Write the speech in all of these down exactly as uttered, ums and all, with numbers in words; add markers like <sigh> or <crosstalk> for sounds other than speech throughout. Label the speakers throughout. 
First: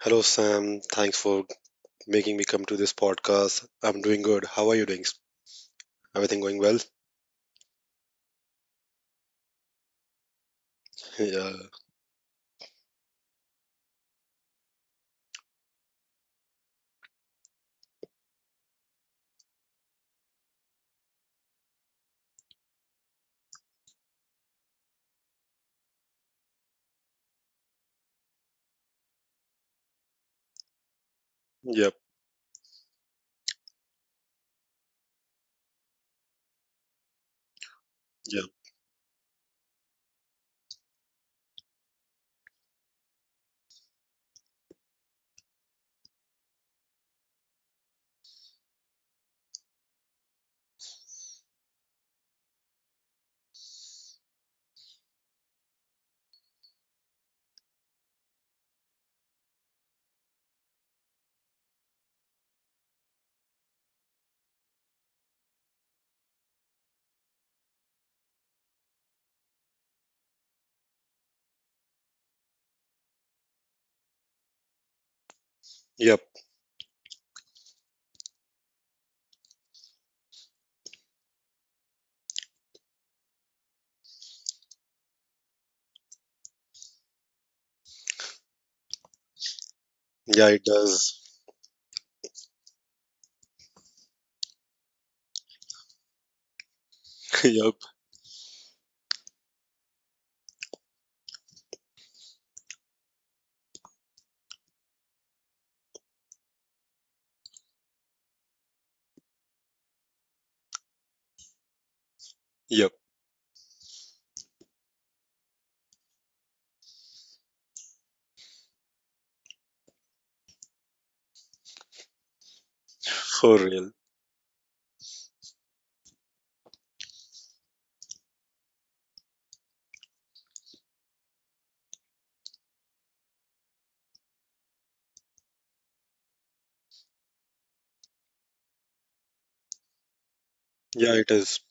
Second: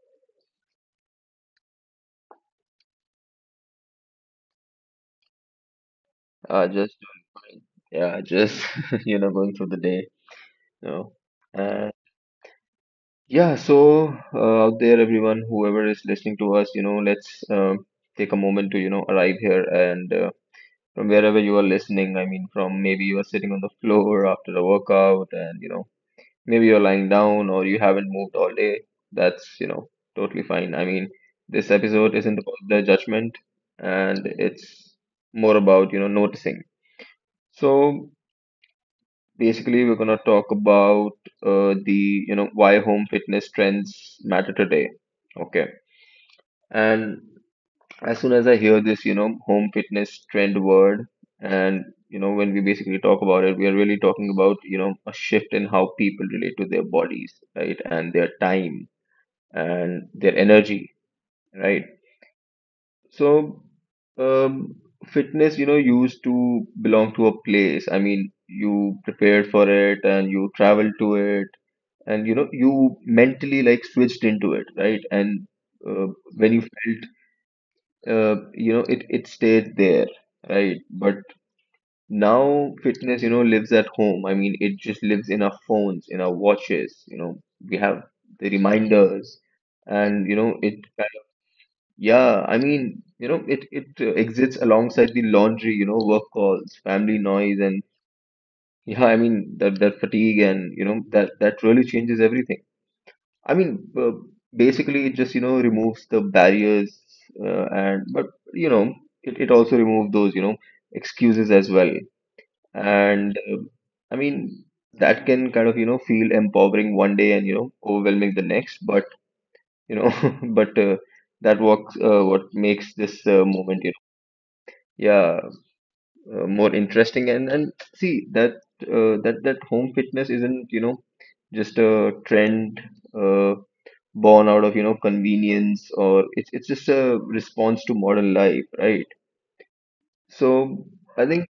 Speaker 1: Hello, Sam. Thanks for making me come to this podcast. I'm doing good. How are you doing? Everything going
Speaker 2: Uh,
Speaker 1: well? <laughs>
Speaker 2: just doing fine. Yeah, just <laughs> you know, going through the day. You know,
Speaker 1: Yeah.
Speaker 2: and Yeah. So uh, out there, everyone, whoever is listening to us, you know, let's um take a moment to you know arrive here and uh, from wherever you are listening. I mean, from maybe you are sitting on the floor after a workout, and you know, maybe you're lying down or you haven't moved all day. That's you know totally fine. I mean this
Speaker 1: Yep.
Speaker 2: episode isn't about the judgment, and it's more about you know noticing. So
Speaker 1: Yep.
Speaker 2: basically we're going to talk about uh, the you know why home fitness trends matter today. Okay. And as soon as I hear this you know home fitness trend word. And you know when we basically talk about it, we are really talking about you know a shift in how people relate to their bodies, right? And their time and their energy, right? So, um, fitness, you know, used to belong to a place. I mean, you prepared for it and you traveled to it, and you know, you mentally like switched into it, right? And uh,
Speaker 1: Yep.
Speaker 2: when you felt, uh, you know, it it stays there, right? But now fitness, you know, lives at home. I mean, it just lives in our phones, in our watches. You know, we have the reminders, and you
Speaker 1: Yeah,
Speaker 2: know,
Speaker 1: it
Speaker 2: it
Speaker 1: does.
Speaker 2: Yeah, I mean, you know, it it uh, exists alongside the laundry, you know, work calls, family
Speaker 1: <laughs>
Speaker 2: noise,
Speaker 1: Yep.
Speaker 2: and yeah, I mean that that fatigue and you know that that really changes everything. I mean, uh, basically, it just you know removes the barriers, uh, and but you know, it it also removes those you know excuses as well.
Speaker 1: Yep.
Speaker 2: And uh, I mean, that can kind of you know feel empowering one day and you know overwhelming the next, but you know, <laughs> but uh, that works uh, what makes this uh,
Speaker 1: For real.
Speaker 2: moment. You know yeah, uh, more interesting, and and see that uh, that that home fitness isn't you know just a trend, uh, born out of you know convenience, or it's it's just a response to modern life, right? So
Speaker 1: Yeah, it
Speaker 2: I
Speaker 1: is.
Speaker 2: think,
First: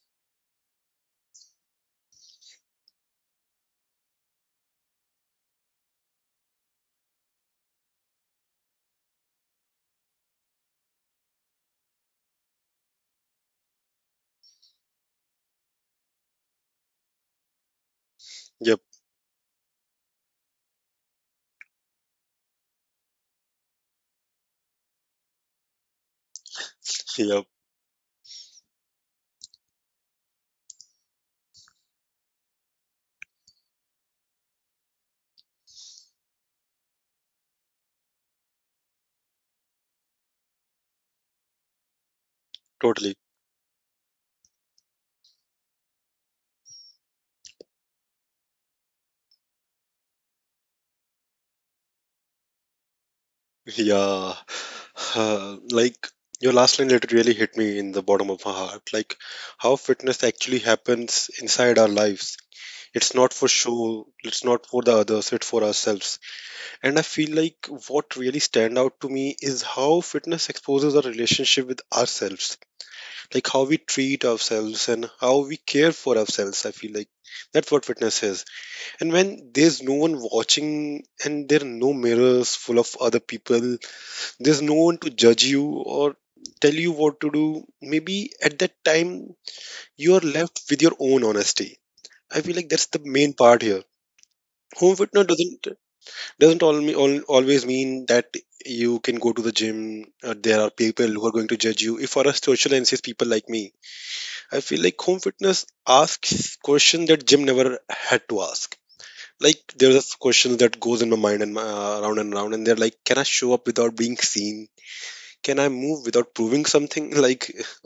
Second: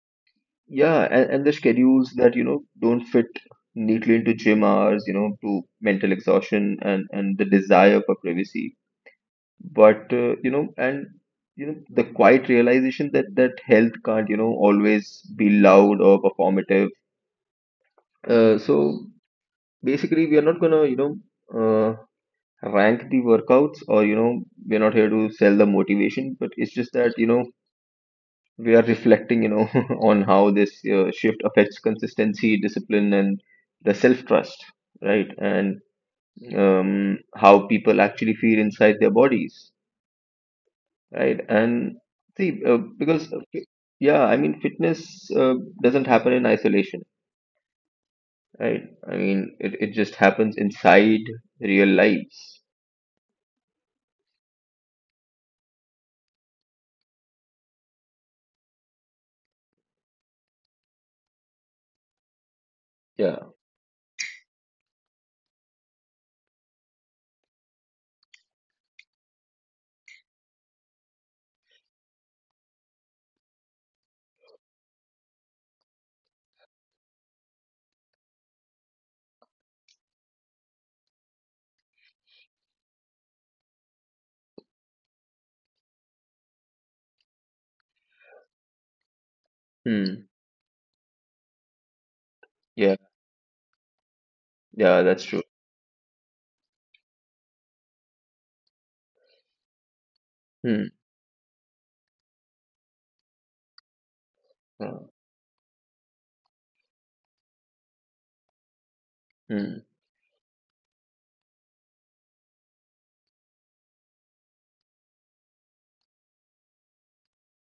Speaker 2: yeah, and, and the schedules that you know don't fit neatly into gym hours, you know to mental exhaustion, and and the desire for privacy, but uh, you know and you know the quiet realization that that health can't you know always be loud or performative. Uh, so
Speaker 1: Yep.
Speaker 2: basically we are not gonna you know uh, rank the workouts, or you know we're not here to sell the motivation, but it's just that you
Speaker 1: Yep.
Speaker 2: know we are reflecting you know <laughs> on how this uh, shift affects consistency, discipline, and the self trust, right? And um, how people actually feel inside their bodies. Right. And see, uh,
Speaker 1: Totally.
Speaker 2: because, uh, fi- yeah, I mean, fitness uh, doesn't happen in isolation, right? I mean, it, it just happens inside real lives.
Speaker 1: Yeah. <sighs> Uh, like your last line letter really hit me in the bottom of my heart. Like how fitness actually happens inside our lives. It's not for
Speaker 2: Yeah.
Speaker 1: show. It's not for the others. It's for ourselves. And I feel like what really stand out to me is how fitness exposes our relationship with ourselves, like how we treat ourselves and how we care for ourselves. I feel like that's what fitness is. And when there's no one watching and there are no mirrors full of other people, there's no one to judge you or tell you what to do. Maybe at that time you are
Speaker 2: Hmm.
Speaker 1: left with your own honesty. I feel like that's the
Speaker 2: Yeah.
Speaker 1: main part here. Home
Speaker 2: Yeah,
Speaker 1: fitness
Speaker 2: that's true.
Speaker 1: doesn't doesn't all, me all, always mean that you can go to the gym. Uh, there are
Speaker 2: Hmm.
Speaker 1: people who are going to judge you. If for a social and says people like me, I feel like
Speaker 2: Yeah.
Speaker 1: home fitness asks questions that gym never had to ask. Like
Speaker 2: Hmm.
Speaker 1: there's a question that goes in my mind and my, uh, around and around, and they're like, "Can I show up without being seen? Can I move without proving something?" <laughs> Like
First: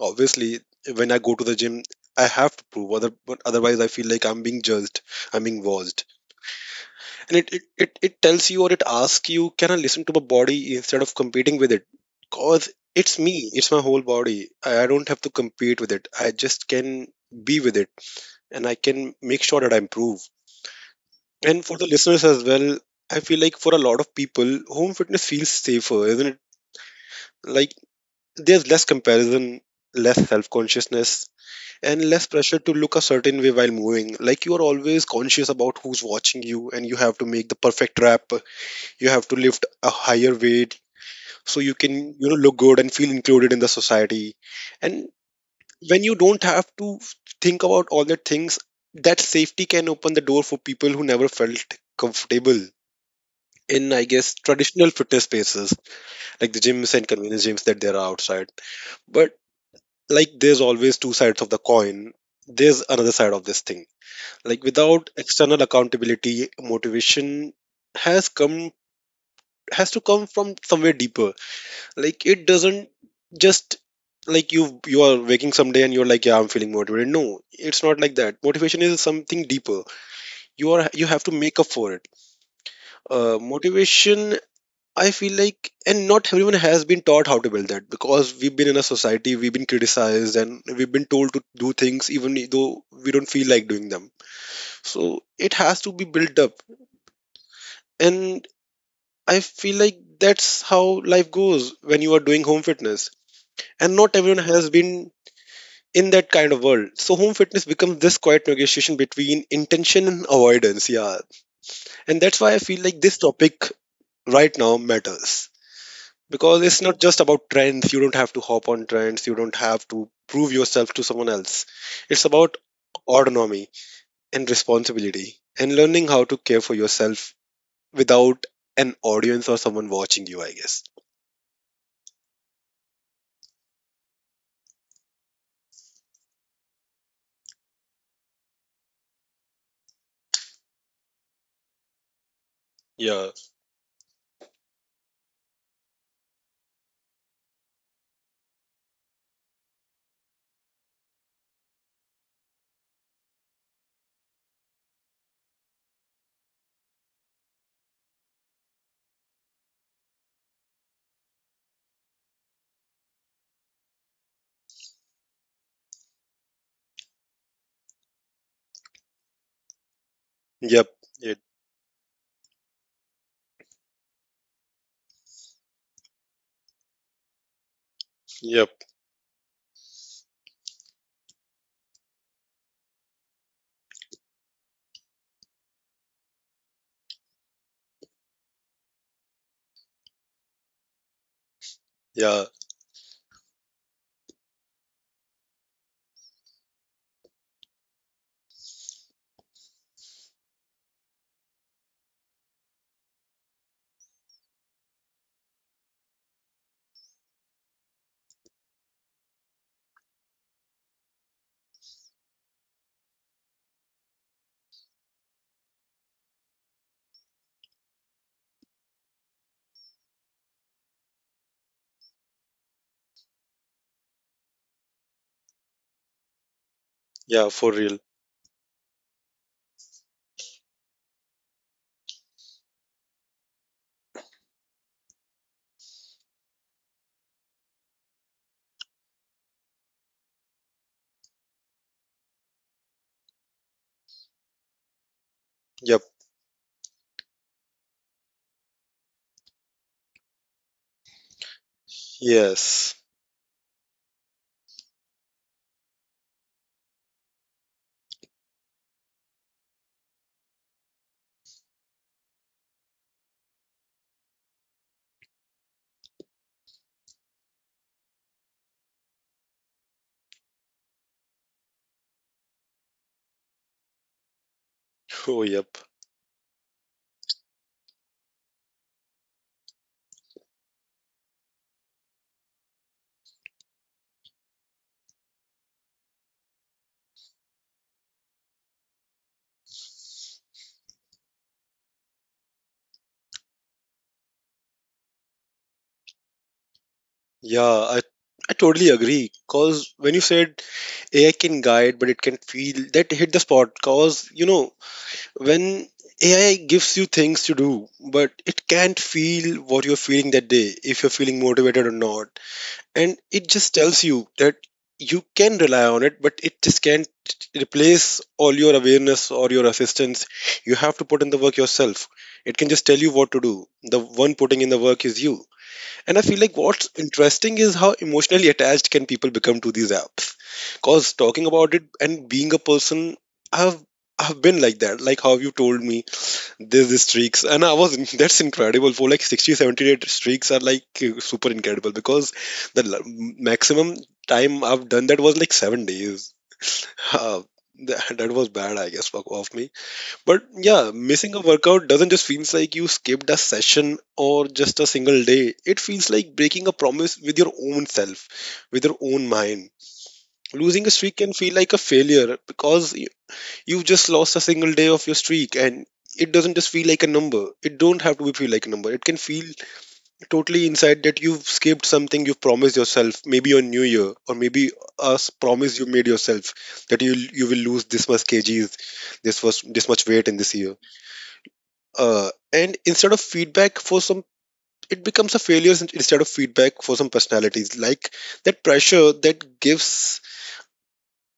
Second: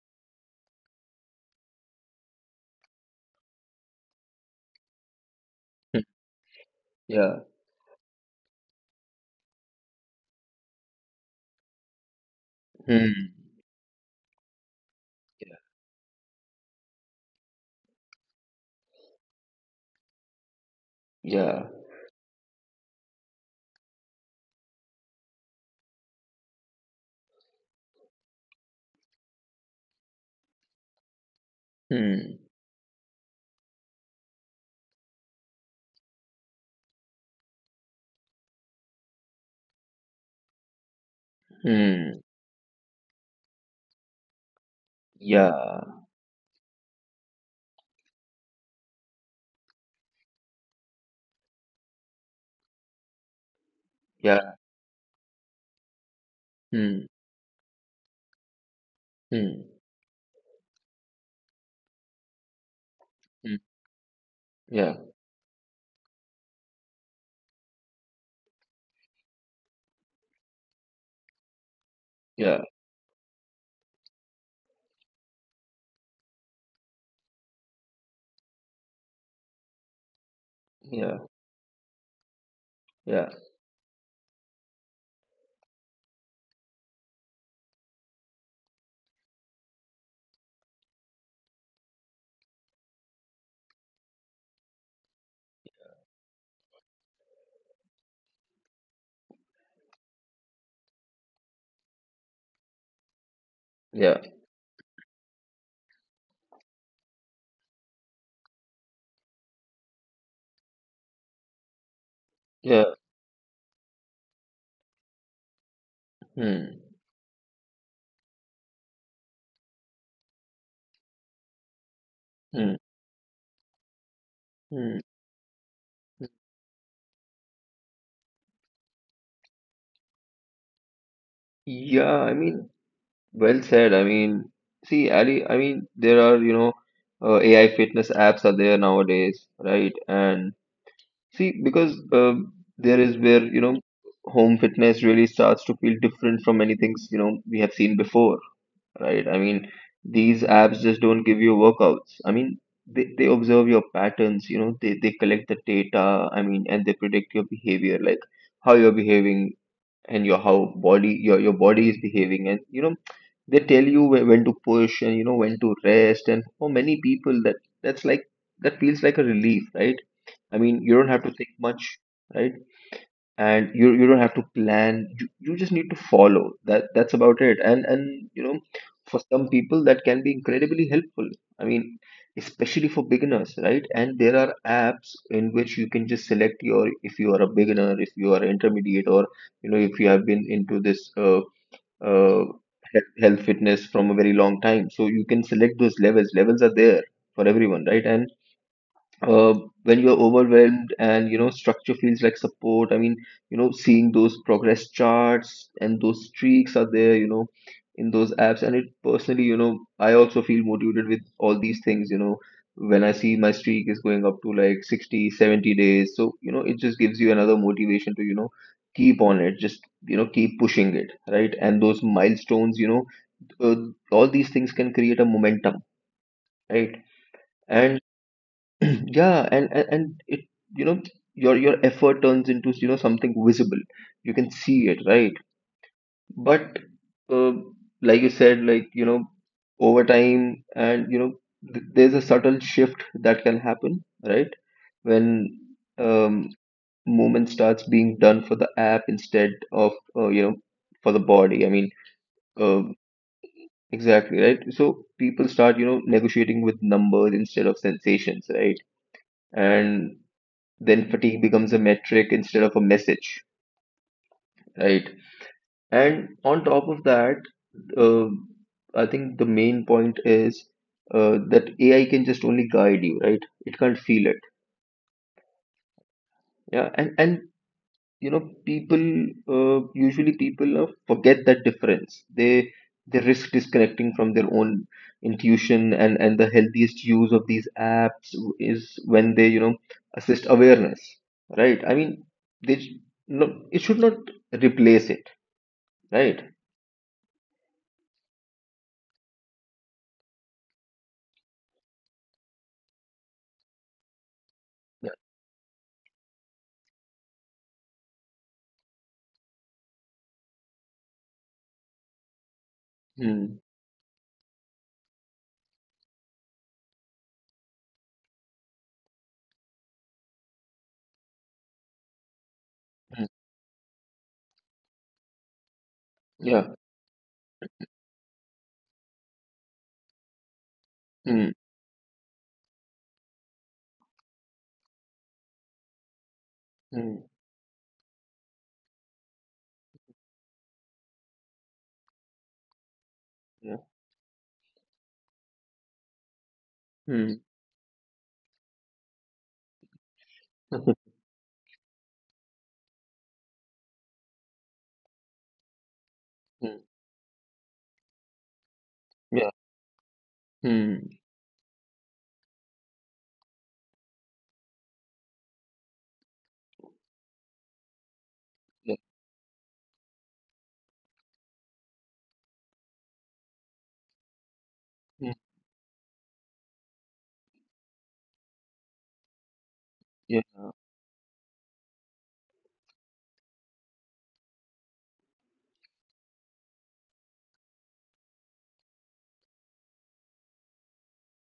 Speaker 1: obviously, when I go to the gym, I have to prove. Other, but otherwise, I feel like I'm being judged. I'm being
Speaker 2: Hmm.
Speaker 1: watched, and
Speaker 2: Yeah.
Speaker 1: it, it it it tells you, or it asks you, can I listen to my body instead of competing with it, because it's
Speaker 2: Hmm.
Speaker 1: me, it's my whole body. I, I don't have to compete with it. I just can be with it, and I can make sure that I improve. And
Speaker 2: Yeah.
Speaker 1: for the listeners as well, I feel like for a lot of people home fitness feels safer, isn't it? Like there's less comparison, less self-consciousness, and less
Speaker 2: Hmm.
Speaker 1: pressure to look a certain way while moving, like you are always conscious about who's watching you, and you have to make the perfect rap. You have to lift a higher weight, so you can
Speaker 2: Hmm.
Speaker 1: you know look good and feel included in the society. And
Speaker 2: Yeah.
Speaker 1: when you don't have to think about all the things, that safety can open the door for people who never felt comfortable in, I guess,
Speaker 2: Yeah.
Speaker 1: traditional fitness spaces, like the gyms and
Speaker 2: Hmm.
Speaker 1: convenience gyms that there are outside. But
Speaker 2: Hmm.
Speaker 1: like there's always two sides of the coin. There's another side of
Speaker 2: Hmm.
Speaker 1: this thing, like
Speaker 2: Yeah.
Speaker 1: without external accountability, motivation has come has to come from somewhere deeper. Like it
Speaker 2: Yeah.
Speaker 1: doesn't just, like, you you are waking someday and you're like, yeah, I'm feeling motivated. No, it's not like that. Motivation is something deeper. You are you
Speaker 2: Yeah.
Speaker 1: have to make up for it.
Speaker 2: Yeah.
Speaker 1: Uh, motivation, I feel like, and not everyone has been taught how to build that, because we've been in a society, we've been criticized, and we've been told to do things even e, though we don't feel like doing them. So it has to be built up. And I feel like that's how life goes when you are doing home fitness, and not
Speaker 2: Yeah.
Speaker 1: everyone has been in that kind of world. So home fitness becomes this quiet negotiation between intention and avoidance. Yeah. And that's why I feel
Speaker 2: Yeah.
Speaker 1: like this topic right now matters. Because
Speaker 2: Hmm.
Speaker 1: it's not just about trends. You don't have to hop on trends. You don't have to prove yourself to someone else. It's about
Speaker 2: Hmm.
Speaker 1: autonomy and
Speaker 2: Hmm.
Speaker 1: responsibility, and learning how to care for yourself without an audience or someone watching you, I guess.
Speaker 2: Yeah. I mean, Well said. I mean, see, Ali, I mean, there are, you know, uh, A I fitness apps are there nowadays, right? And see, because uh, there is
Speaker 1: Yeah.
Speaker 2: where, you know, home fitness really starts to feel different from many things, you know, we have seen before, right? I mean, these apps just don't give you workouts. I mean, they, they observe your patterns, you know, they, they collect the data, I mean, and they predict your behavior, like how you're behaving, and your how body your your body is behaving, and you know they tell you whe- when to push, and you know when to rest, and for many people, that that's like that feels like a relief, right? I mean
Speaker 1: Yep.
Speaker 2: you don't have to
Speaker 1: It,
Speaker 2: think much, right? And you you don't have to plan, you, you just need to follow that. That's about it. And and you know
Speaker 1: yep.
Speaker 2: For some people, that can be incredibly helpful. i mean Especially for beginners, right? And there are apps in which you can just select your, if you are a beginner, if you are intermediate, or you know if you have been into this uh,
Speaker 1: Yeah.
Speaker 2: uh, health, health fitness from a very long time, so you can select those levels. Levels are there for everyone, right? And uh, when you're overwhelmed, and you know structure feels like support. I mean you know seeing those progress charts and those streaks are there, you know in those apps. And it personally, you know I also feel motivated with all these things, you know when I see my streak is going up to like sixty, seventy days, so you know it just gives you another motivation to you know keep on. It just you know keep pushing it, right? And those milestones, you know uh, all these things can create a momentum, right?
Speaker 1: Yeah. For real.
Speaker 2: And <clears throat> yeah, and, and and it you know your your effort turns into you know something visible. You can see it, right? But uh, like you said, like you know, over time, and you know, th- there's a subtle shift that can happen, right? When
Speaker 1: Yep.
Speaker 2: um, movement starts being done for the app instead of uh, you know for the body. I mean, uh,
Speaker 1: Yes. <laughs>
Speaker 2: exactly, right? So people start you know negotiating with numbers instead of sensations, right? And then fatigue becomes a metric instead of a message, right? And on top of that, uh, I think the main point is, uh, that AI can just only guide you, right? It can't feel it.
Speaker 1: Oh, yep.
Speaker 2: Yeah, and and you know people uh, usually people uh, forget that difference. They they risk disconnecting from their own intuition, and and the healthiest use of these apps is when they you know assist awareness, right? I mean they sh- no It should not replace it, right?
Speaker 1: Yeah, I I totally agree. Cause when you said A I can guide, but it can feel, that hit the spot. Cause you know,
Speaker 2: Yeah.
Speaker 1: when A I gives you things to do, but it can't feel what you're feeling that day, if you're feeling motivated or not, and it
Speaker 2: Hmm.
Speaker 1: just tells you that you can rely on it, but it just can't replace all your awareness or your assistance. You have to put in the work yourself. It can just tell you what
Speaker 2: Hmm.
Speaker 1: to do. The one putting in the work is you. And I feel like
Speaker 2: Yeah.
Speaker 1: what's interesting is how emotionally attached can people become to these apps. Cause talking
Speaker 2: Hmm.
Speaker 1: about it, and being a person, I've I've been like that. Like how you told me there's these
Speaker 2: Hmm.
Speaker 1: streaks, and I was <laughs> that's incredible. For like sixty, seventy day streaks are like uh, super incredible, because the l-
Speaker 2: Yeah.
Speaker 1: maximum time I've done that was like seven days. <laughs> Uh,
Speaker 2: Hmm.
Speaker 1: that, that was bad, I guess, fuck off me. But yeah,
Speaker 2: <laughs>
Speaker 1: missing a workout doesn't just feels like you skipped a session or just a single day. It feels like breaking a
Speaker 2: Hmm.
Speaker 1: promise with your own self, with your own
Speaker 2: Yeah.
Speaker 1: mind. Losing a
Speaker 2: Hmm.
Speaker 1: streak can feel like a failure, because you- you've just lost a single day of your streak, and it doesn't just feel like a number. It don't have to be feel like a number.
Speaker 2: Yeah.
Speaker 1: It can feel totally inside that you've skipped something you have promised yourself, maybe on New Year, or maybe a s-
Speaker 2: Hmm.
Speaker 1: promise you made yourself, that you you will lose this much kgs, this was this much weight
Speaker 2: Yeah.
Speaker 1: in this year. Uh, and instead of feedback, for some it becomes a failure sin- instead of feedback. For some personalities, like, that pressure that gives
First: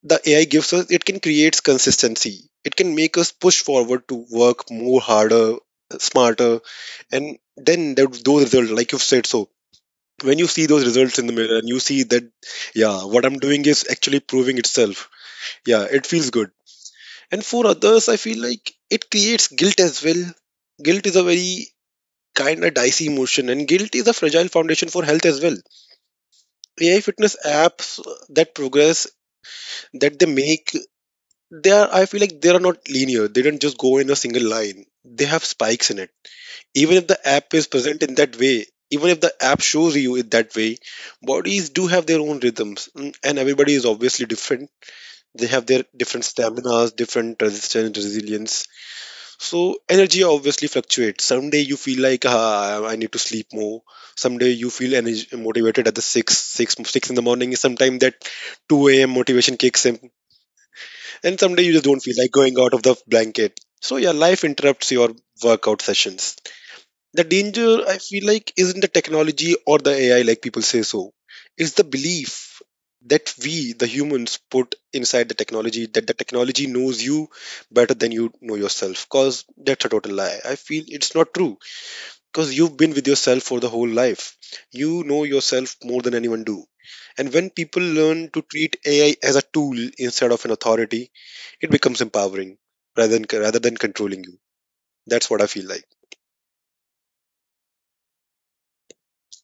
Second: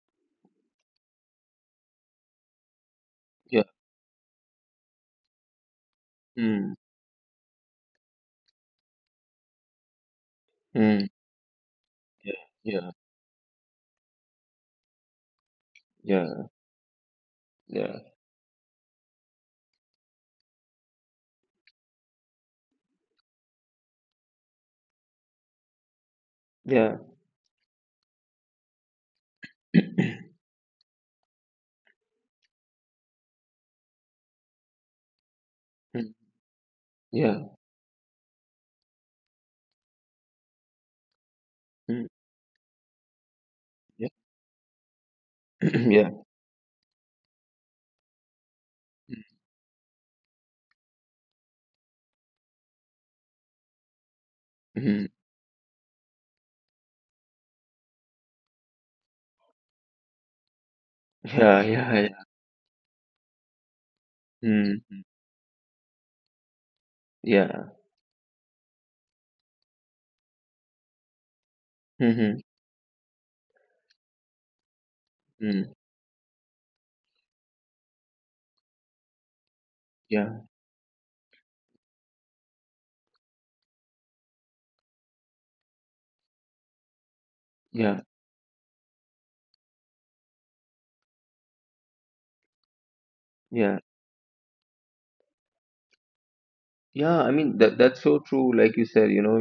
Speaker 1: the AI gives us, it can create consistency, it can make us push
Speaker 2: Yeah.
Speaker 1: forward to work more, harder, smarter.
Speaker 2: Hmm.
Speaker 1: And then there, those results, like you've said. So when you see those
Speaker 2: Hmm.
Speaker 1: results in the mirror and you see that,
Speaker 2: Yeah. Yeah.
Speaker 1: yeah, what I'm doing is actually proving itself, yeah, it feels
Speaker 2: Yeah.
Speaker 1: good. And for others, I feel like it creates guilt as well. Guilt is a very kind of dicey emotion, and guilt is a fragile foundation for health as well. A I
Speaker 2: Yeah.
Speaker 1: fitness apps, that progress that they make, they are I feel like they are not linear. They don't just go in a single line. They have spikes in
Speaker 2: Yeah.
Speaker 1: it.
Speaker 2: <clears throat>
Speaker 1: Even if the
Speaker 2: Yeah.
Speaker 1: app is present in that way, even if the app shows you it that way, bodies do have
Speaker 2: Mm.
Speaker 1: their own rhythms, mm, and everybody is
Speaker 2: Yeah.
Speaker 1: obviously different. They have their
Speaker 2: <clears throat> Yeah.
Speaker 1: different staminas, different resistance, resilience. So energy obviously fluctuates. Someday you feel like, ah, I need to sleep more. Someday you feel
Speaker 2: Mm.
Speaker 1: energy, motivated at the six six six in the morning. Sometimes that two a m motivation kicks in, and someday
Speaker 2: Yeah.
Speaker 1: you just
Speaker 2: Yeah.
Speaker 1: don't feel
Speaker 2: Yeah.
Speaker 1: like going out of the blanket. So yeah, life interrupts
Speaker 2: Mm.
Speaker 1: your workout sessions. The
Speaker 2: Yeah.
Speaker 1: danger, I feel like, isn't the technology or the A I, like people say so. It's the
Speaker 2: Mhm.
Speaker 1: belief that we, the humans, put inside the
Speaker 2: Mm.
Speaker 1: technology, that the technology knows you better than you know yourself. Because that's a total lie.
Speaker 2: Yeah.
Speaker 1: I feel it's not true. Because you've been with yourself for the whole life. You know yourself more than anyone do. And when people
Speaker 2: Yeah.
Speaker 1: learn to treat A I as a tool instead of an authority, it becomes empowering rather than rather than
Speaker 2: Yeah.
Speaker 1: controlling you. That's what I feel like.
Speaker 2: Yeah. I mean that that's so true. Like you said, you know,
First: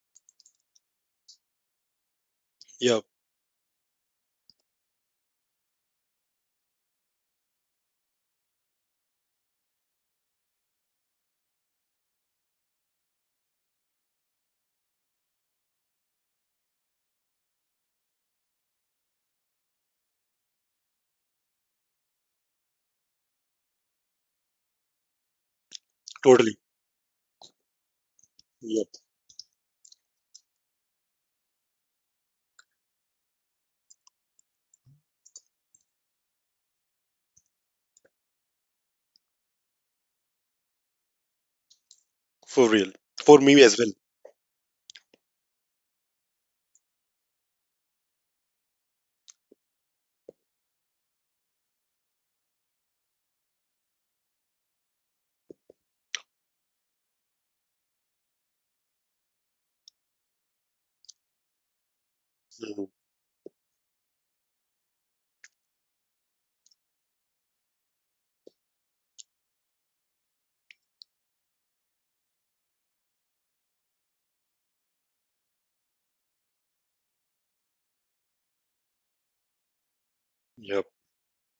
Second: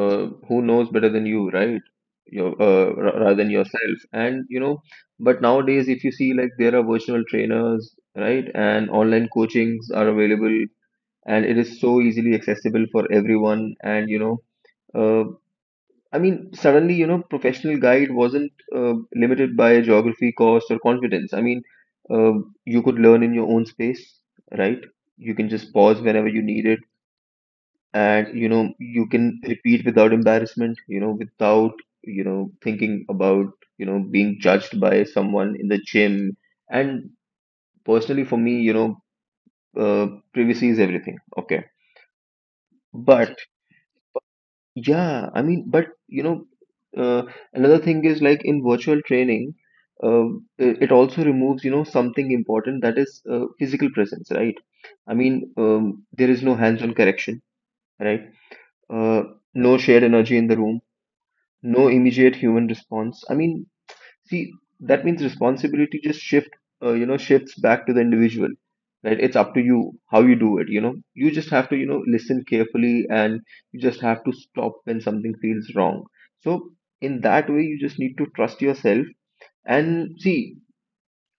Speaker 2: uh, who knows better than you, right? Your uh,
Speaker 1: Yeah,
Speaker 2: ra- rather than yourself, and you know, but nowadays, if you see, like there are virtual trainers, right, and online coachings are available, and it is so easily accessible for everyone. And you know. Uh, I mean, Suddenly, you know, professional guide wasn't uh, limited by geography, cost, or confidence. I mean, uh, you could learn in your own space, right? You can just pause whenever you
Speaker 1: totally.
Speaker 2: need it, and you know, you can repeat without embarrassment, you know, without, you know, thinking about, you know, being judged by someone in the gym. And personally, for me, you know, uh, privacy is everything. Okay.
Speaker 1: For real. For
Speaker 2: But
Speaker 1: me as well.
Speaker 2: yeah, I mean, but you know, uh, another thing is like in virtual training, uh, it it also removes, you know, something important that is uh, physical presence, right? I mean, um, there is no hands-on correction, right? Uh, no shared energy in the room, no immediate human
Speaker 1: Mhm.
Speaker 2: response. I mean, See, that means responsibility just shift, uh, you know, shifts back to the individual, right? It's up to you how you do it, you know. You just have to, you know, listen carefully, and you just have to stop when something feels wrong. So, in that way, you just need to trust yourself, and see,
Speaker 1: Yep.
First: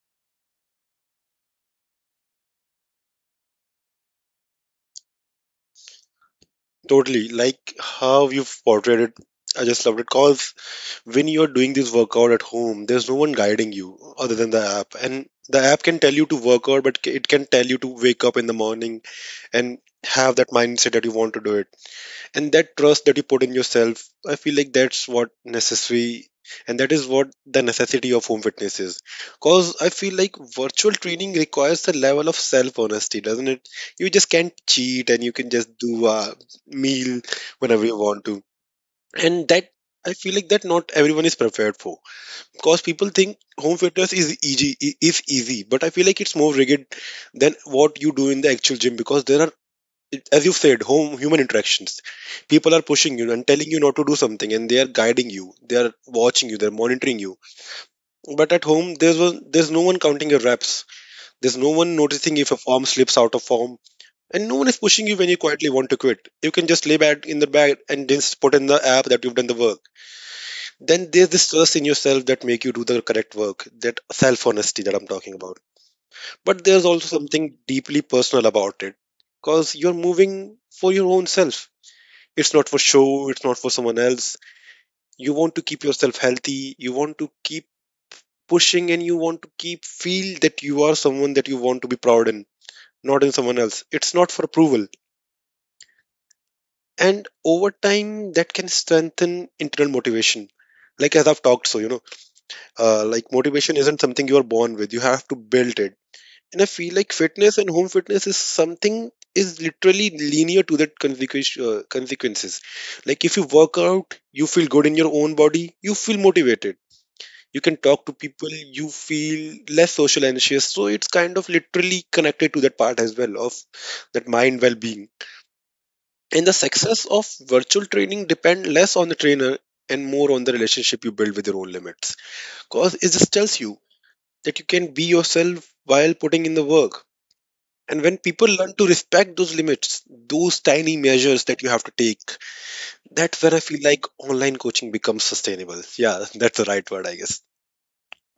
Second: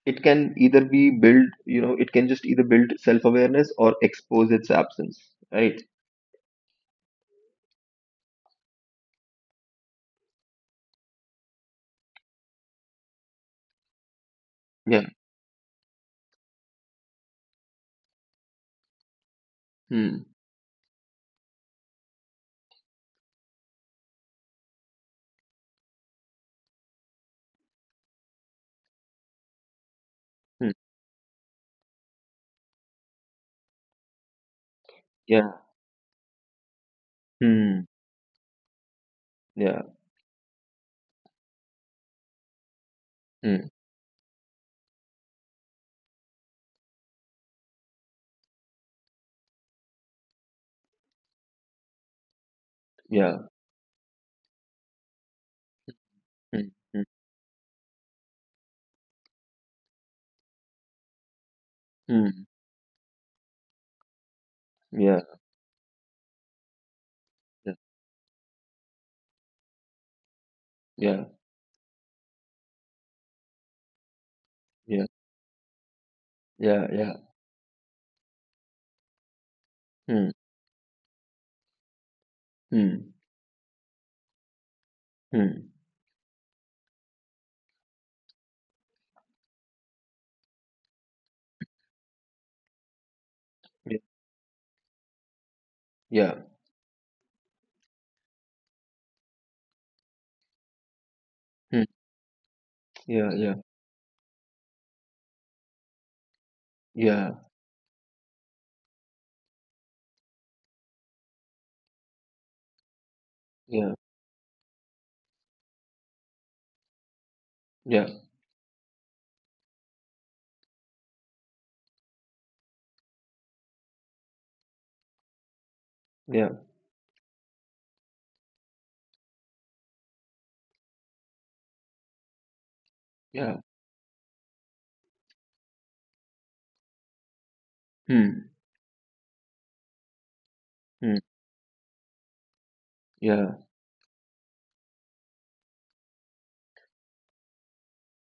Speaker 2: it can either be build, you know, it can just either build self-awareness or expose its absence, right?
Speaker 1: Totally. Like how you've portrayed it. I just loved it. Cause when you're doing this workout at home, there's no one guiding you other than the app.
Speaker 2: Yeah.
Speaker 1: And the app can tell you to work out, but it can tell you to wake up in the morning and
Speaker 2: Hmm.
Speaker 1: have that mindset that you want to do it. And that trust that you put in yourself, I feel like that's what necessary, and that is what the necessity of home fitness is, because I feel like
Speaker 2: Hmm.
Speaker 1: virtual training requires a level of self honesty, doesn't it? You just can't cheat
Speaker 2: Yeah.
Speaker 1: and you can just do a meal
Speaker 2: Hmm.
Speaker 1: whenever you want to. And
Speaker 2: Yeah.
Speaker 1: that, I feel like that not everyone is prepared for, because people think
Speaker 2: Hmm.
Speaker 1: home fitness is easy is easy but I feel like it's more rigid than what you do in the actual gym, because there are it- as you've said, home human interactions. People are pushing you
Speaker 2: Yeah.
Speaker 1: and telling you not to do something, and they are guiding you. They are watching you.
Speaker 2: Hmm.
Speaker 1: They're
Speaker 2: Hmm.
Speaker 1: monitoring you. But at home, there's one, there's no one counting your reps. There's no one
Speaker 2: Hmm.
Speaker 1: noticing if a form slips out of form, and no one is pushing
Speaker 2: Yeah.
Speaker 1: you when you quietly want to quit. You can just lay back in the
Speaker 2: Yeah.
Speaker 1: bed and just put in the app that you've done the work. Then there's this trust in yourself that make you do the correct work. That self honesty that
Speaker 2: Yeah.
Speaker 1: I'm talking about. But
Speaker 2: Yeah,
Speaker 1: there's also
Speaker 2: yeah.
Speaker 1: something deeply personal about it because you're
Speaker 2: Hmm,
Speaker 1: moving for your own self. It's not for
Speaker 2: hmm,
Speaker 1: show, it's not for someone else. You want to
Speaker 2: hmm.
Speaker 1: keep yourself healthy, you want to keep pushing, and you want to keep feel that you are someone that you want to be proud in, not in someone else.
Speaker 2: Y-
Speaker 1: It's not for approval.
Speaker 2: Yeah,
Speaker 1: And over time, that can strengthen internal motivation. Like as I've talked, so
Speaker 2: hmm,
Speaker 1: you know, uh, like
Speaker 2: yeah, yeah,
Speaker 1: motivation isn't something you are born with. You have to build it. And I feel like
Speaker 2: yeah,
Speaker 1: fitness and home fitness is something is literally linear to that consequence, uh, consequences. Like if you work
Speaker 2: yeah,
Speaker 1: out, you feel good in your own body, you feel motivated. You can talk
Speaker 2: yeah,
Speaker 1: to people, you feel less social anxious. So it's kind of literally connected to that part as well of that mind well-being. And the
Speaker 2: yeah,
Speaker 1: success of virtual training depend less on the trainer and more on the relationship you build with your own limits. Cause it just tells
Speaker 2: yeah.
Speaker 1: you that you can be yourself while putting in the work. And when people
Speaker 2: Hmm,
Speaker 1: learn to respect those limits, those tiny
Speaker 2: hmm.
Speaker 1: measures that you have to take, that's where
Speaker 2: Yeah.
Speaker 1: I feel like online coaching becomes sustainable. Yeah, <laughs> that's the right word, I guess.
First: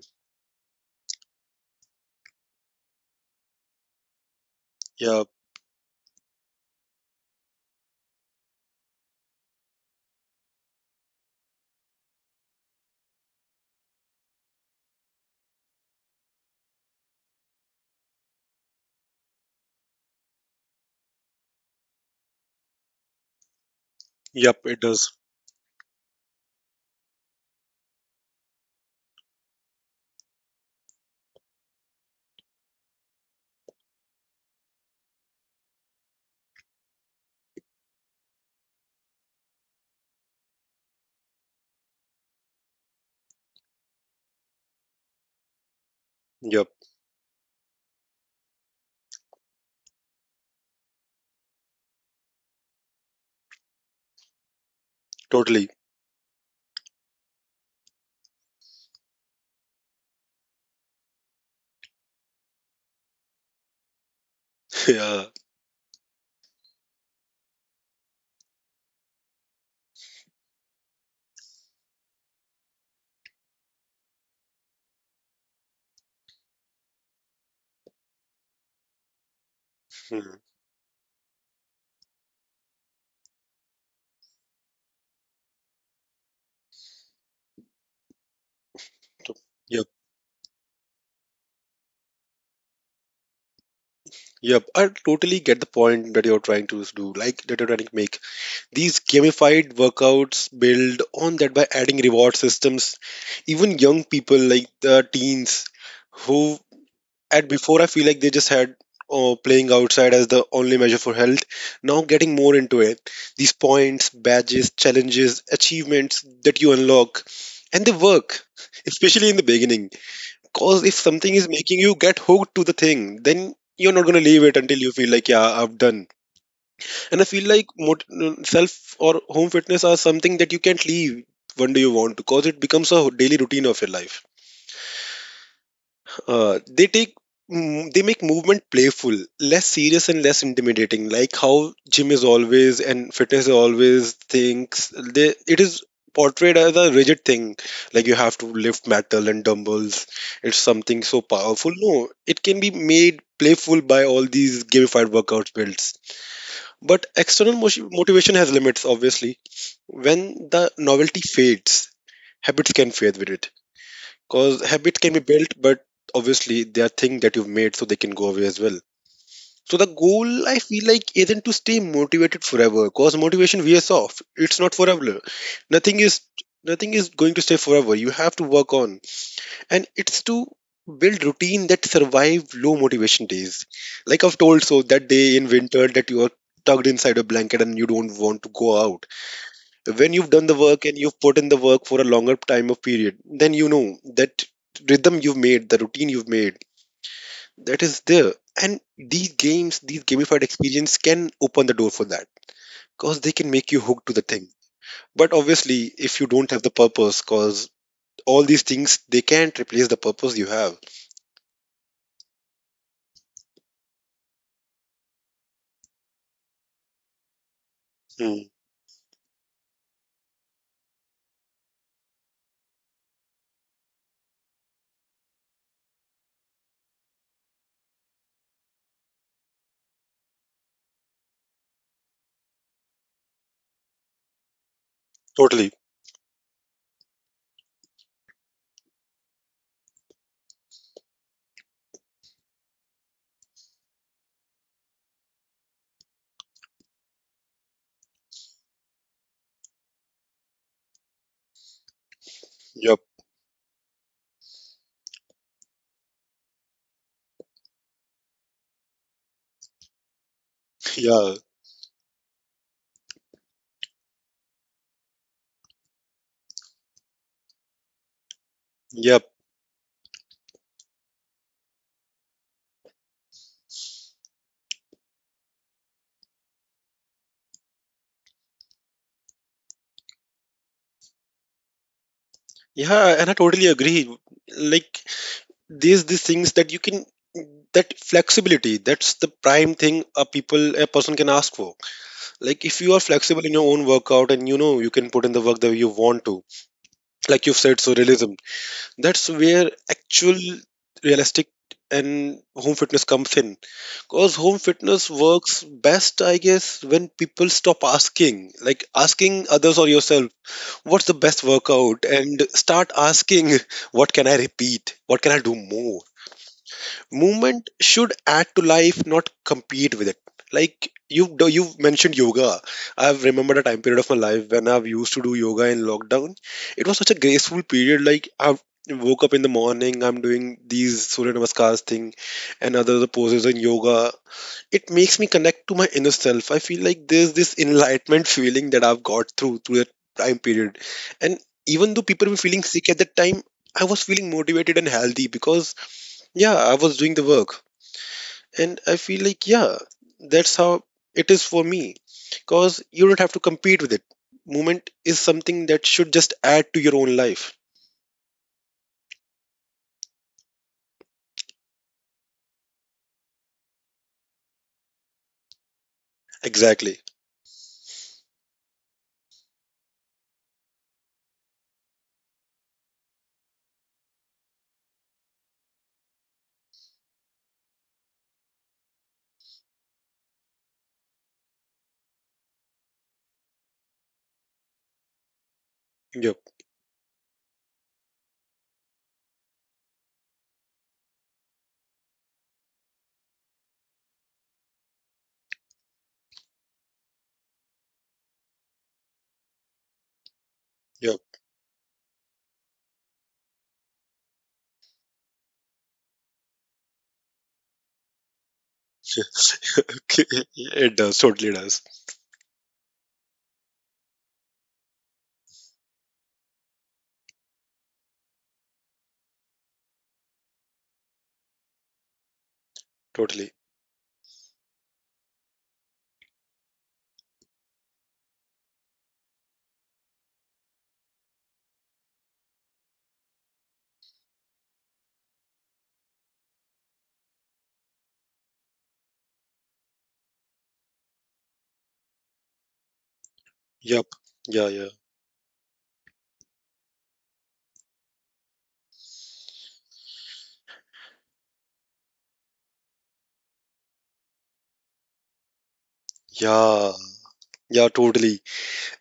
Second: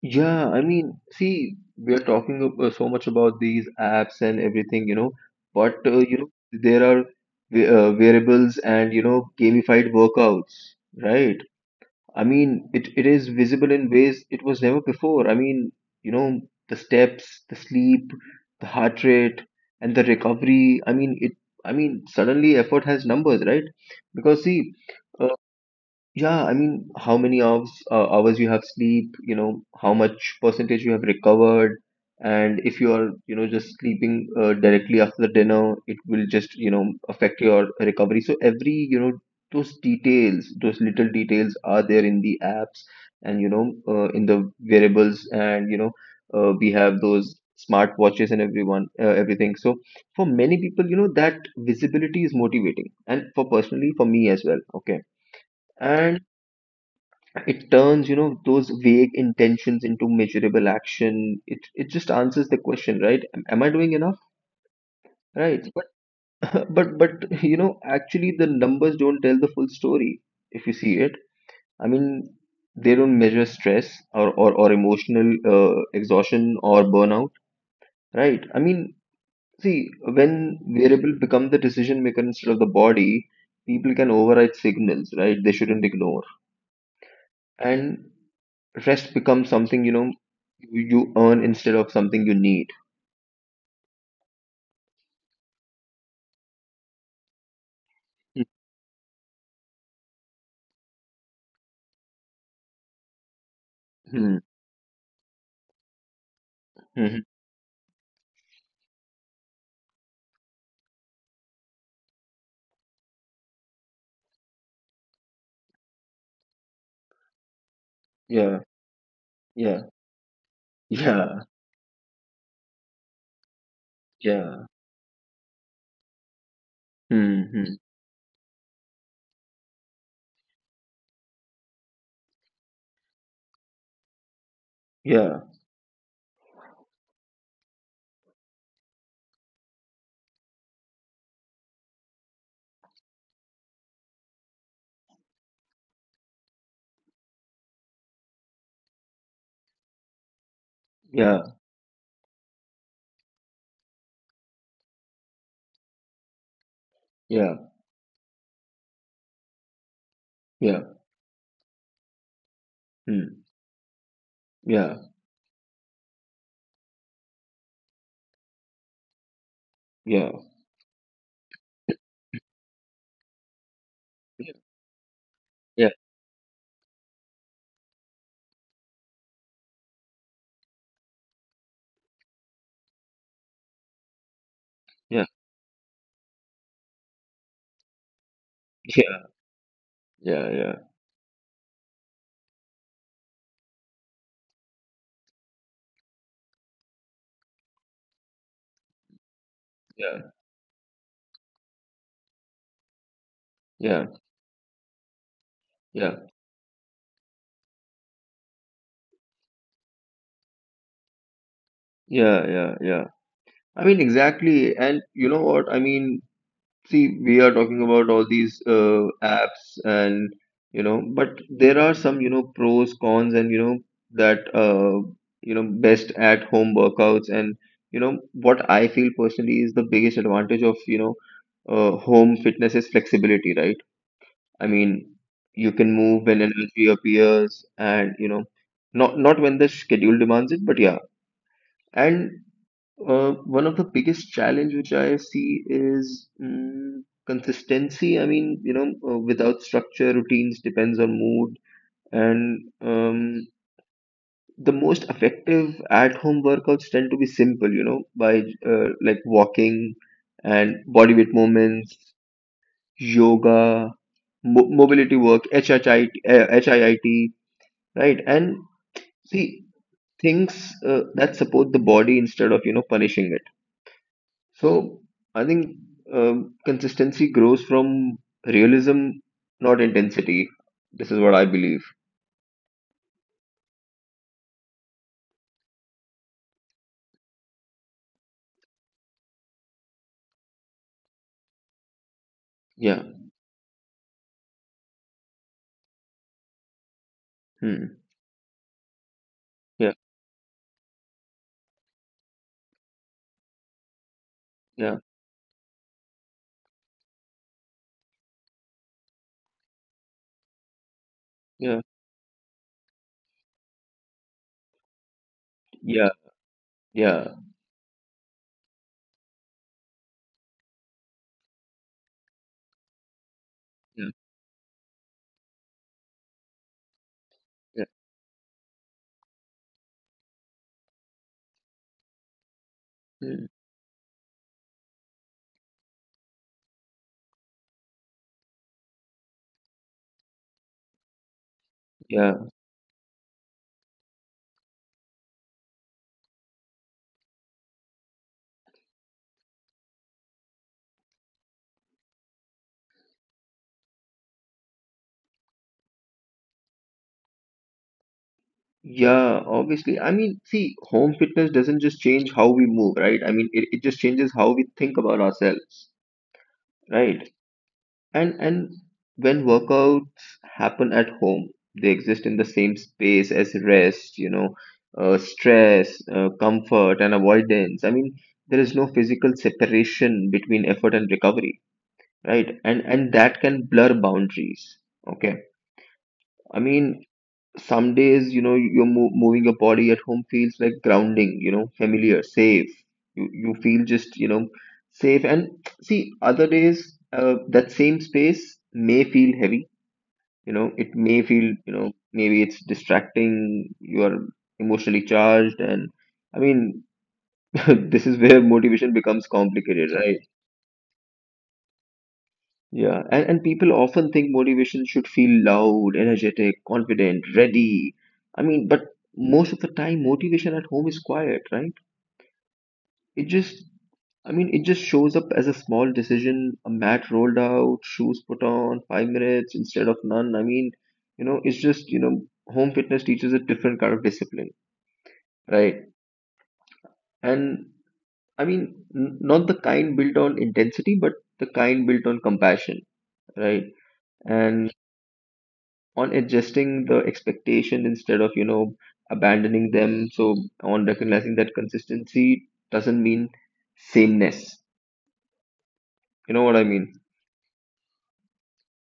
Speaker 2: Yeah, I mean, see, we are talking ab- uh, so much about these apps and everything, you know,
Speaker 1: Yeah,
Speaker 2: but uh, you know, there are wa- uh, variables and you know, gamified workouts, right? I mean, it, it is visible in ways it was never before. I mean, you know, the steps, the sleep, the heart rate, and the recovery. I mean, it. I mean, suddenly effort has numbers, right? Because
Speaker 1: yep,
Speaker 2: see,
Speaker 1: it does.
Speaker 2: uh, yeah, I mean, how many hours uh, hours you have sleep, you know, how much percentage you have recovered, and if you are, you know, just sleeping uh, directly after dinner, it will just, you know, affect your recovery. So every, you know, those details, those little details are there in the apps, and, you know, uh, in the wearables, and, you know, uh,
Speaker 1: Yep,
Speaker 2: we have those smart watches, and everyone, uh, everything. So for many people, you know, that visibility is motivating, and for personally, for me as well. Okay.
Speaker 1: totally. <laughs>
Speaker 2: And it turns, you know, those vague intentions into measurable action. It it just answers the question, right? Am, am I doing enough?
Speaker 1: Yeah.
Speaker 2: Right. But <laughs> but but you know, actually the numbers don't tell the full story if you see it. I mean, they don't measure stress or or, or emotional uh, exhaustion or burnout, right? I mean, see,
Speaker 1: Hmm.
Speaker 2: when variable become the decision maker instead of the body, people can override signals, right? They shouldn't ignore. And rest becomes something
Speaker 1: Yep,
Speaker 2: you know you earn instead of something you need.
Speaker 1: yep. I totally get the point that you're trying to do, like that you're trying to make. These gamified workouts build on that by adding reward systems. Even young
Speaker 2: Hmm.
Speaker 1: people like the teens who
Speaker 2: Hmm.
Speaker 1: at before I feel like they just had uh, playing outside as the only measure for health, now getting more into it, these points, badges, challenges, achievements that you unlock, and they work
Speaker 2: Yeah.
Speaker 1: especially in the
Speaker 2: Yeah.
Speaker 1: beginning, because if something
Speaker 2: Yeah.
Speaker 1: is making you get hooked to the thing, then you're not going to leave it
Speaker 2: Yeah.
Speaker 1: until you feel like, yeah, I've done. And I
Speaker 2: Hmm.
Speaker 1: feel like
Speaker 2: Hmm.
Speaker 1: mot- self or home fitness are something that you can't leave when do you want, because it becomes a daily routine of your life.
Speaker 2: Yeah.
Speaker 1: Uh, they take mm, they make movement playful, less serious and less intimidating. Like how gym is always and fitness is always things. They it is portrayed as a rigid thing, like you have to lift metal and dumbbells. It's something so
Speaker 2: Yeah.
Speaker 1: powerful. No, it can be made playful by all these gamified workout builds. But
Speaker 2: Yeah.
Speaker 1: external motion, motivation has limits, obviously. When
Speaker 2: Yeah.
Speaker 1: the novelty fades, habits can fade
Speaker 2: Hmm.
Speaker 1: with it. Because
Speaker 2: Yeah.
Speaker 1: habits can be built, but obviously they are things that you've made so they can go away as well. So the
Speaker 2: Yeah.
Speaker 1: goal I feel like isn't to stay motivated forever, because motivation wears off. It's not forever.
Speaker 2: Yeah.
Speaker 1: Nothing is nothing is going to stay forever. You have to work on. And it's to build routine that survive low motivation days. Like I've told so
Speaker 2: Yeah. Yeah.
Speaker 1: that day in winter that you are tucked inside a blanket and you don't want to go
Speaker 2: Yeah.
Speaker 1: out, when
Speaker 2: Yeah.
Speaker 1: you've done
Speaker 2: Yeah.
Speaker 1: the work and you've put in the work for a longer time of period, then you know that rhythm you've made, the routine you've made, that is there, and these games, these
Speaker 2: Yeah.
Speaker 1: gamified experience can open the door for that, because they can make you hooked to the thing, but obviously
Speaker 2: Yeah.
Speaker 1: if you don't have the purpose, because all these things they can't replace the purpose you have.
Speaker 2: Yeah. Yeah. Yeah. I mean, exactly. And you know what? I mean, See, we are talking about all these
Speaker 1: Hmm,
Speaker 2: uh, apps and you know, but there are some you know pros, cons, and you know that uh, you know best at home workouts and you know what I feel personally is the biggest advantage of you know uh, home fitness is flexibility, right? I mean, you
Speaker 1: totally,
Speaker 2: can move when energy appears, and you know, not not when the schedule demands it, but yeah. And uh, one of the biggest challenge which I see is mm, consistency. I mean, you know, uh, without structure, routines depends on mood, and
Speaker 1: yep,
Speaker 2: um, the most effective at-home workouts tend to be simple. You know, by uh, Like walking and body weight
Speaker 1: yeah,
Speaker 2: movements, yoga, mo- mobility work, HIIT, uh, HIIT, right? And
Speaker 1: yep,
Speaker 2: see things uh, that support the body instead of you know punishing it. So I think um, consistency grows from realism, not intensity. This is what I believe.
Speaker 1: yeah, and I totally agree. Like, these these things that you can, that flexibility, that's the prime thing a people a person can ask for. Like if you are
Speaker 2: Yeah.
Speaker 1: flexible in your own workout and you know you can put in the work that you want to, like you've said,
Speaker 2: Hmm.
Speaker 1: so realism, that's where
Speaker 2: Yeah.
Speaker 1: actual realistic and home fitness comes in, because home
Speaker 2: Yeah.
Speaker 1: fitness works best I guess when people stop asking, like asking others or yourself, what's the best
Speaker 2: Yeah.
Speaker 1: workout, and start asking, what can I repeat, what can I do more.
Speaker 2: Yeah. Yeah.
Speaker 1: Movement should add to life, not compete with it. Like you you've mentioned yoga. I've remembered a time period of my
Speaker 2: Yeah.
Speaker 1: life when I've used to do yoga in lockdown. It was such a graceful
Speaker 2: Yeah.
Speaker 1: period. Like I woke up in the morning, I'm doing these Surya Namaskars thing and other the poses
Speaker 2: Hmm.
Speaker 1: in yoga. It makes me connect to my inner self. I feel like there's this enlightenment feeling that I've got through through that time period. And even though people were
Speaker 2: Yeah.
Speaker 1: feeling sick at that time, I was feeling motivated and healthy because, yeah, I was doing the work. And I feel like, yeah, that's how it is for me, because you don't have to compete with it. Movement is something that should just add to your own life.
Speaker 2: Yeah. Obviously, I mean, see, home fitness doesn't just change how we move, right? I mean, it, it just changes how we think about ourselves,
Speaker 1: Exactly,
Speaker 2: right? and and when workouts happen at home, they exist in the same space as rest, you know uh, stress, uh, comfort and avoidance. I mean there is no physical separation between effort and recovery, right? And and that can blur boundaries, okay.
Speaker 1: yep,
Speaker 2: i mean some days, you know you're mo- moving your body at home, feels like grounding, you know familiar, safe. You you feel just, you know safe. And see, other days, uh, that same space may feel heavy. You know it
Speaker 1: yep.
Speaker 2: may
Speaker 1: <laughs>
Speaker 2: feel, you know maybe it's distracting. You are emotionally charged, and i mean <laughs> this is where motivation becomes complicated,
Speaker 1: Okay,
Speaker 2: right?
Speaker 1: it does, totally does,
Speaker 2: Yeah. And, and people often think motivation should feel loud, energetic, confident, ready. I mean but most of the time, motivation at home is quiet, right? It
Speaker 1: totally,
Speaker 2: just, i mean it just shows up as a small decision, a mat rolled out, shoes put on, five minutes instead of none. I mean you know it's just, you know home fitness teaches a different kind of discipline. Right. And I mean, n- not the kind built on intensity, but the kind built on compassion, right?
Speaker 1: yep, yeah, yeah,
Speaker 2: And on adjusting the expectation instead of, you know, abandoning them. So on recognizing that consistency doesn't mean sameness. You know what I
Speaker 1: yeah,
Speaker 2: mean?
Speaker 1: yeah, totally.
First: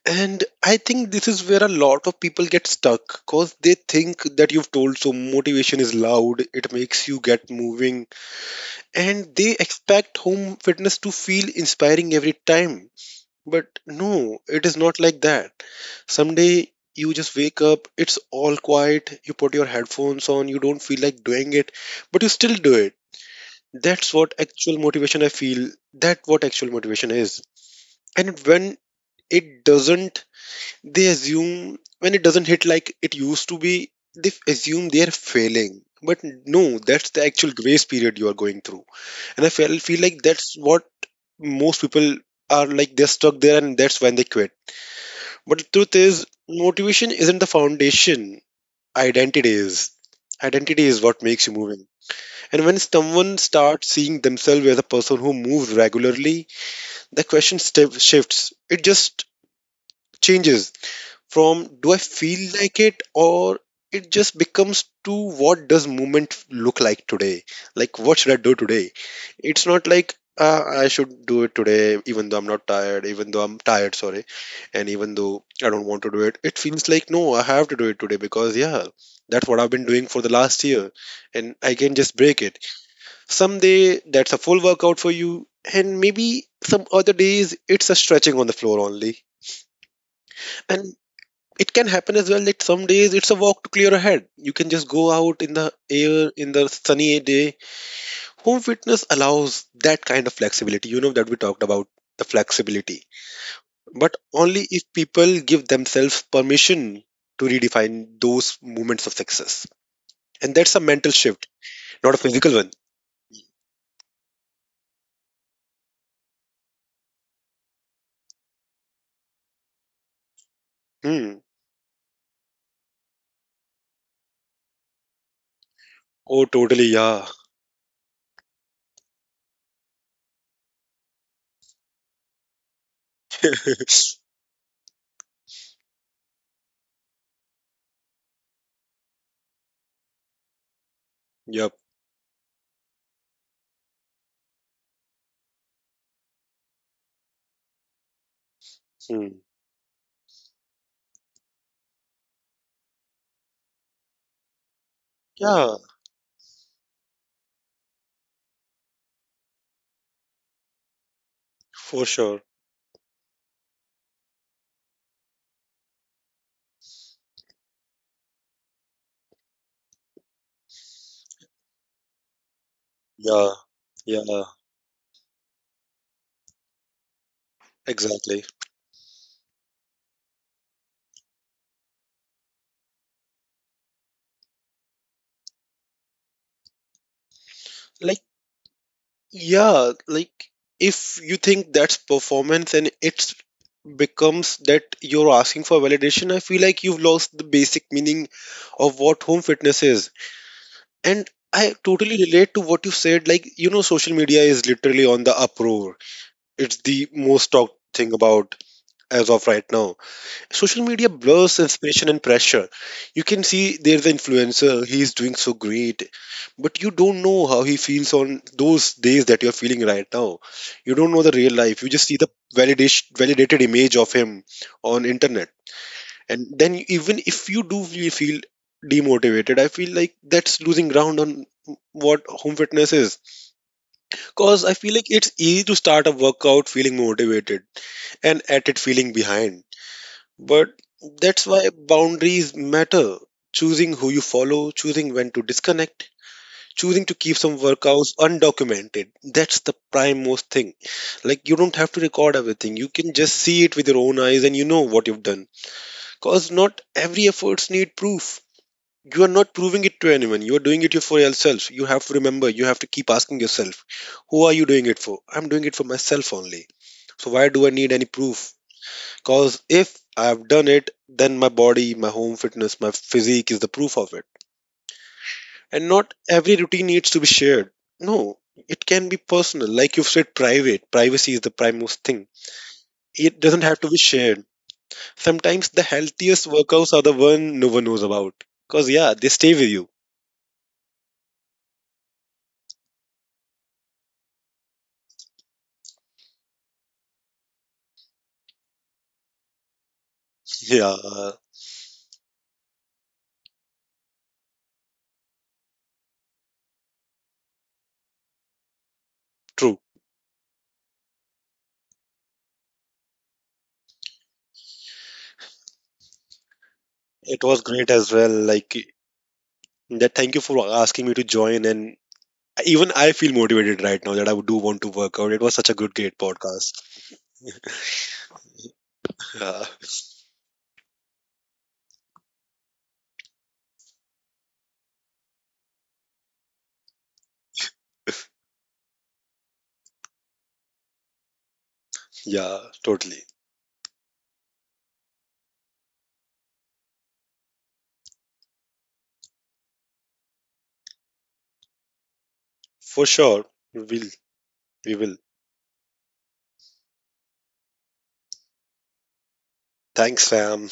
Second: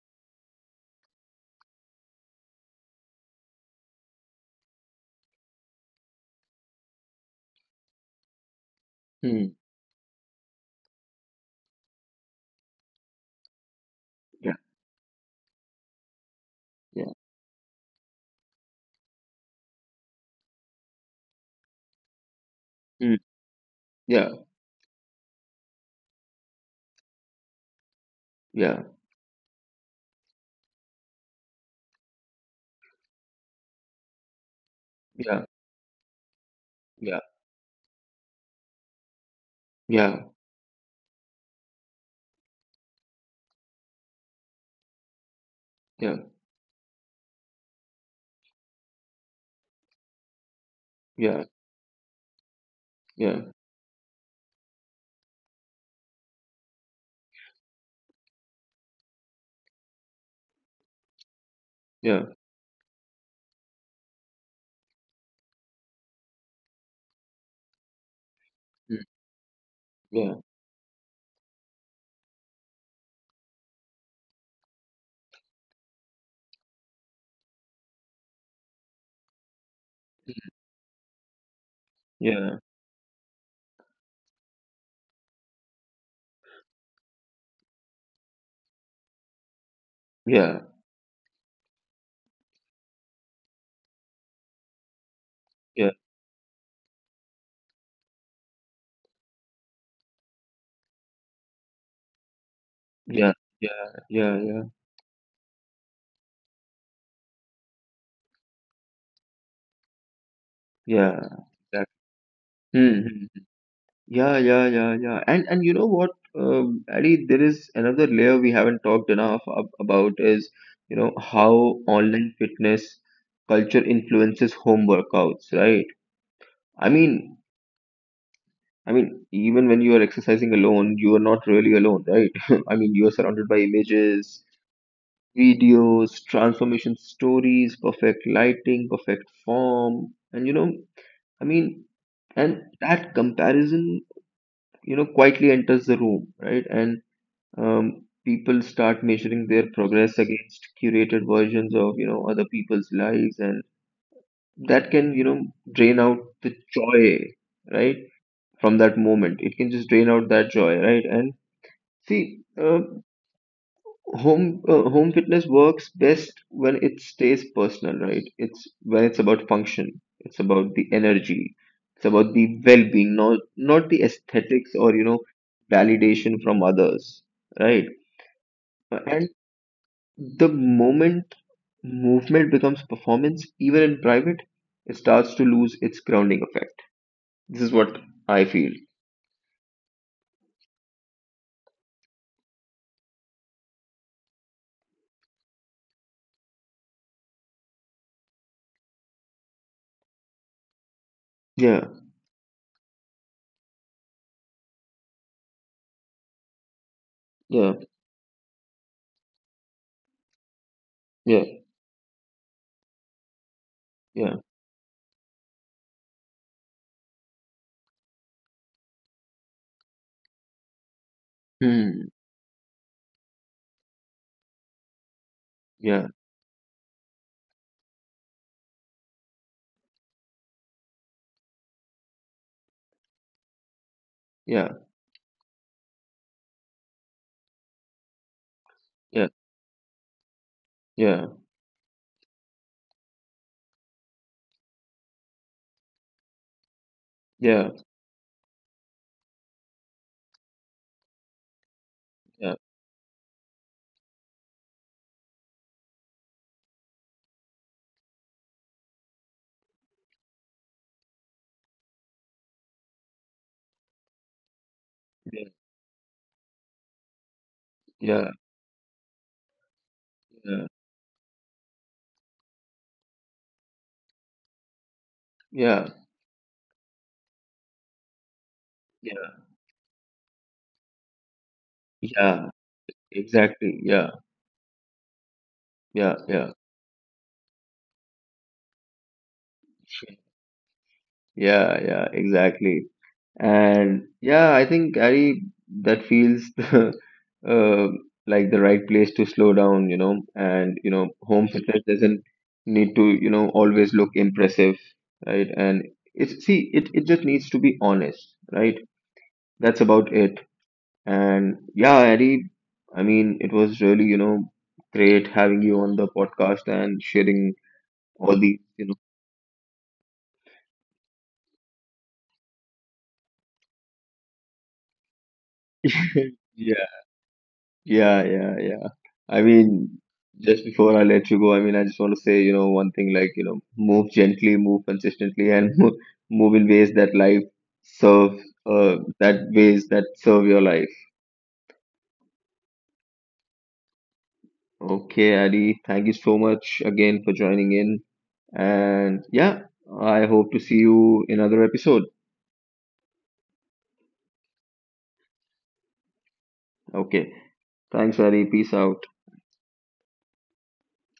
Speaker 1: And I think this is where a lot of people get stuck, because they think that, you've told, so motivation is loud, it makes you get moving, and
Speaker 2: Hmm.
Speaker 1: they expect home fitness to feel inspiring every time. But no,
Speaker 2: Yeah.
Speaker 1: it is not like that. Someday you
Speaker 2: Yeah.
Speaker 1: just wake up, it's all quiet, you put your headphones on, you don't feel like doing it, but you still do it.
Speaker 2: Hmm.
Speaker 1: That's what
Speaker 2: Yeah.
Speaker 1: actual motivation I feel. That what actual motivation is. And when
Speaker 2: Yeah.
Speaker 1: it doesn't, they assume when it doesn't hit like it used to be, they f- assume they are failing. But no, that's
Speaker 2: Yeah.
Speaker 1: the actual grace period you are going through. And I feel feel like
Speaker 2: Yeah.
Speaker 1: that's what most people are like, they're stuck there, and that's when they quit. But the truth
Speaker 2: Yeah.
Speaker 1: is, motivation isn't the foundation. Identity is. Identity is what
Speaker 2: Yeah.
Speaker 1: makes you moving. And when someone
Speaker 2: Yeah.
Speaker 1: starts seeing themselves as a person who moves regularly, the question sti- shifts. It just changes from, do I
Speaker 2: Yeah. Yeah.
Speaker 1: feel like it, or it just becomes to, what does movement look like today? Like, what should I do today?
Speaker 2: Hmm.
Speaker 1: It's not like,
Speaker 2: Yeah.
Speaker 1: uh, I should do it today, even though I'm not tired, even though I'm tired, sorry, and even though I don't want to do it. It feels like, no, I have to do it today because, yeah, that's what I've been doing for the last year, and I can just break it.
Speaker 2: Yeah.
Speaker 1: Someday that's a full workout for you, and maybe some other days it's a stretching on the floor only.
Speaker 2: Yeah.
Speaker 1: And it can happen as well that some days it's a walk to clear a head. You can just go out in the
Speaker 2: Yeah.
Speaker 1: air in the sunny day. Home fitness allows that kind of flexibility, you know, that we talked about, the flexibility.
Speaker 2: Yeah. Yeah.
Speaker 1: But
Speaker 2: Yeah. Yeah.
Speaker 1: only if people give themselves permission to redefine those moments of success. And that's a
Speaker 2: Yeah.
Speaker 1: mental shift,
Speaker 2: Exactly.
Speaker 1: not a physical one.
Speaker 2: Hmm. Hmm. Yeah, yeah, yeah, yeah. And and you know what, um, Addy, there is another layer we haven't talked enough ab- about is, you know, how
Speaker 1: Hmm.
Speaker 2: online fitness culture influences home workouts, right?
Speaker 1: Oh,
Speaker 2: I
Speaker 1: totally.
Speaker 2: mean,
Speaker 1: Yeah.
Speaker 2: I mean, Even when you are exercising alone, you are not really alone, right? <laughs> I mean, you are surrounded by images,
Speaker 1: <laughs>
Speaker 2: videos, transformation stories, perfect lighting, perfect form, and you know, I mean,
Speaker 1: Yep.
Speaker 2: and that comparison, you know, quietly enters the room, right? And um, people start measuring
Speaker 1: Hmm.
Speaker 2: their progress against curated versions of you know other people's lives, and that can, you know
Speaker 1: Yeah,
Speaker 2: drain out the joy, right? From that moment, it can just drain out that joy, right? And see,
Speaker 1: for sure.
Speaker 2: uh, home uh, home fitness works best when it stays personal, right? It's when it's about function, it's about the energy, it's about the well-being, not
Speaker 1: Yeah.
Speaker 2: not the aesthetics,
Speaker 1: Yeah.
Speaker 2: or you know validation from others, right?
Speaker 1: Exactly.
Speaker 2: Uh, The moment movement becomes performance, even in private, it starts to lose its grounding effect. This is what I
Speaker 1: Like,
Speaker 2: feel.
Speaker 1: yeah, like if you think that's performance and it's becomes that you're asking for validation, I feel like you've lost the basic meaning of what home fitness is. And
Speaker 2: Yeah,
Speaker 1: I totally relate to what you said. Like, you know, social media is literally on the uproar. It's the
Speaker 2: yeah,
Speaker 1: most talked thing about as of right now. Social media
Speaker 2: yeah,
Speaker 1: blurs inspiration and pressure. You can see there's
Speaker 2: yeah.
Speaker 1: an influencer, he's doing so great, but you don't know how he feels on those days that you're feeling right now. You don't know the real life.
Speaker 2: Hmm.
Speaker 1: You just see the validation, validated image of him on internet.
Speaker 2: Yeah,
Speaker 1: And then even if you do really feel demotivated, I feel like that's losing ground on what home fitness is. Cause
Speaker 2: yeah,
Speaker 1: I feel like it's easy to start a workout feeling motivated and at it feeling
Speaker 2: yeah,
Speaker 1: behind, but
Speaker 2: yeah,
Speaker 1: that's why boundaries matter. Choosing who you follow, choosing when to disconnect, choosing to keep some
Speaker 2: yeah,
Speaker 1: workouts undocumented. That's the prime most thing. Like you don't have to record
Speaker 2: yeah,
Speaker 1: everything. You can just see it with your own eyes and you know what you've done. Cause not every efforts need proof. You are not proving it to anyone. You are doing it for yourself. You have to remember, you have to keep asking yourself, who are you doing it for? I'm
Speaker 2: yeah,
Speaker 1: doing it for myself only. So why do I need any
Speaker 2: yeah,
Speaker 1: proof? Because if I've done it, then my body, my home fitness, my physique is the proof of it. And
Speaker 2: yeah, yeah,
Speaker 1: not every routine needs to be shared. No, it can be
Speaker 2: yeah,
Speaker 1: personal. Like you've said, private. Privacy is the primest thing.
Speaker 2: yeah.
Speaker 1: It doesn't have
Speaker 2: Exactly.
Speaker 1: to be
Speaker 2: Yeah,
Speaker 1: shared. Sometimes the
Speaker 2: yeah,
Speaker 1: healthiest
Speaker 2: yeah.
Speaker 1: workouts are the one no one knows about. Because, yeah, they stay with you.
Speaker 2: Sure. Yeah, yeah, exactly. And yeah, I think Gary, that feels <laughs> uh, like the right place to slow down, you know, and you
Speaker 1: Yeah,
Speaker 2: know,
Speaker 1: uh,
Speaker 2: home fitness doesn't need to, you know, always look impressive, right? And it's see, it it just needs to be honest, right?
Speaker 1: true.
Speaker 2: That's about it. And yeah, Ari, I mean, it was really, you know, great having you on the podcast and
Speaker 1: It
Speaker 2: sharing
Speaker 1: was great as well.
Speaker 2: all the,
Speaker 1: Like,
Speaker 2: you
Speaker 1: that. Thank you for asking me to join. And even I feel motivated right now that I do want to work out. It was such a good, great
Speaker 2: know.
Speaker 1: podcast.
Speaker 2: <laughs> Yeah, yeah, yeah. I
Speaker 1: Yeah.
Speaker 2: mean, just before I let you go, I mean, I just want to say, you know, one thing like, you know, move gently, move consistently, and <laughs> move, move in ways that life serve, uh, that ways that serve your life.
Speaker 1: Yeah, totally.
Speaker 2: Okay, Adi, thank you so much again for joining in. And yeah, I hope to see you in another episode.
Speaker 1: For sure, we will. We will.
Speaker 2: Okay, thanks, Adi. Peace out.
Speaker 1: Thanks, Sam.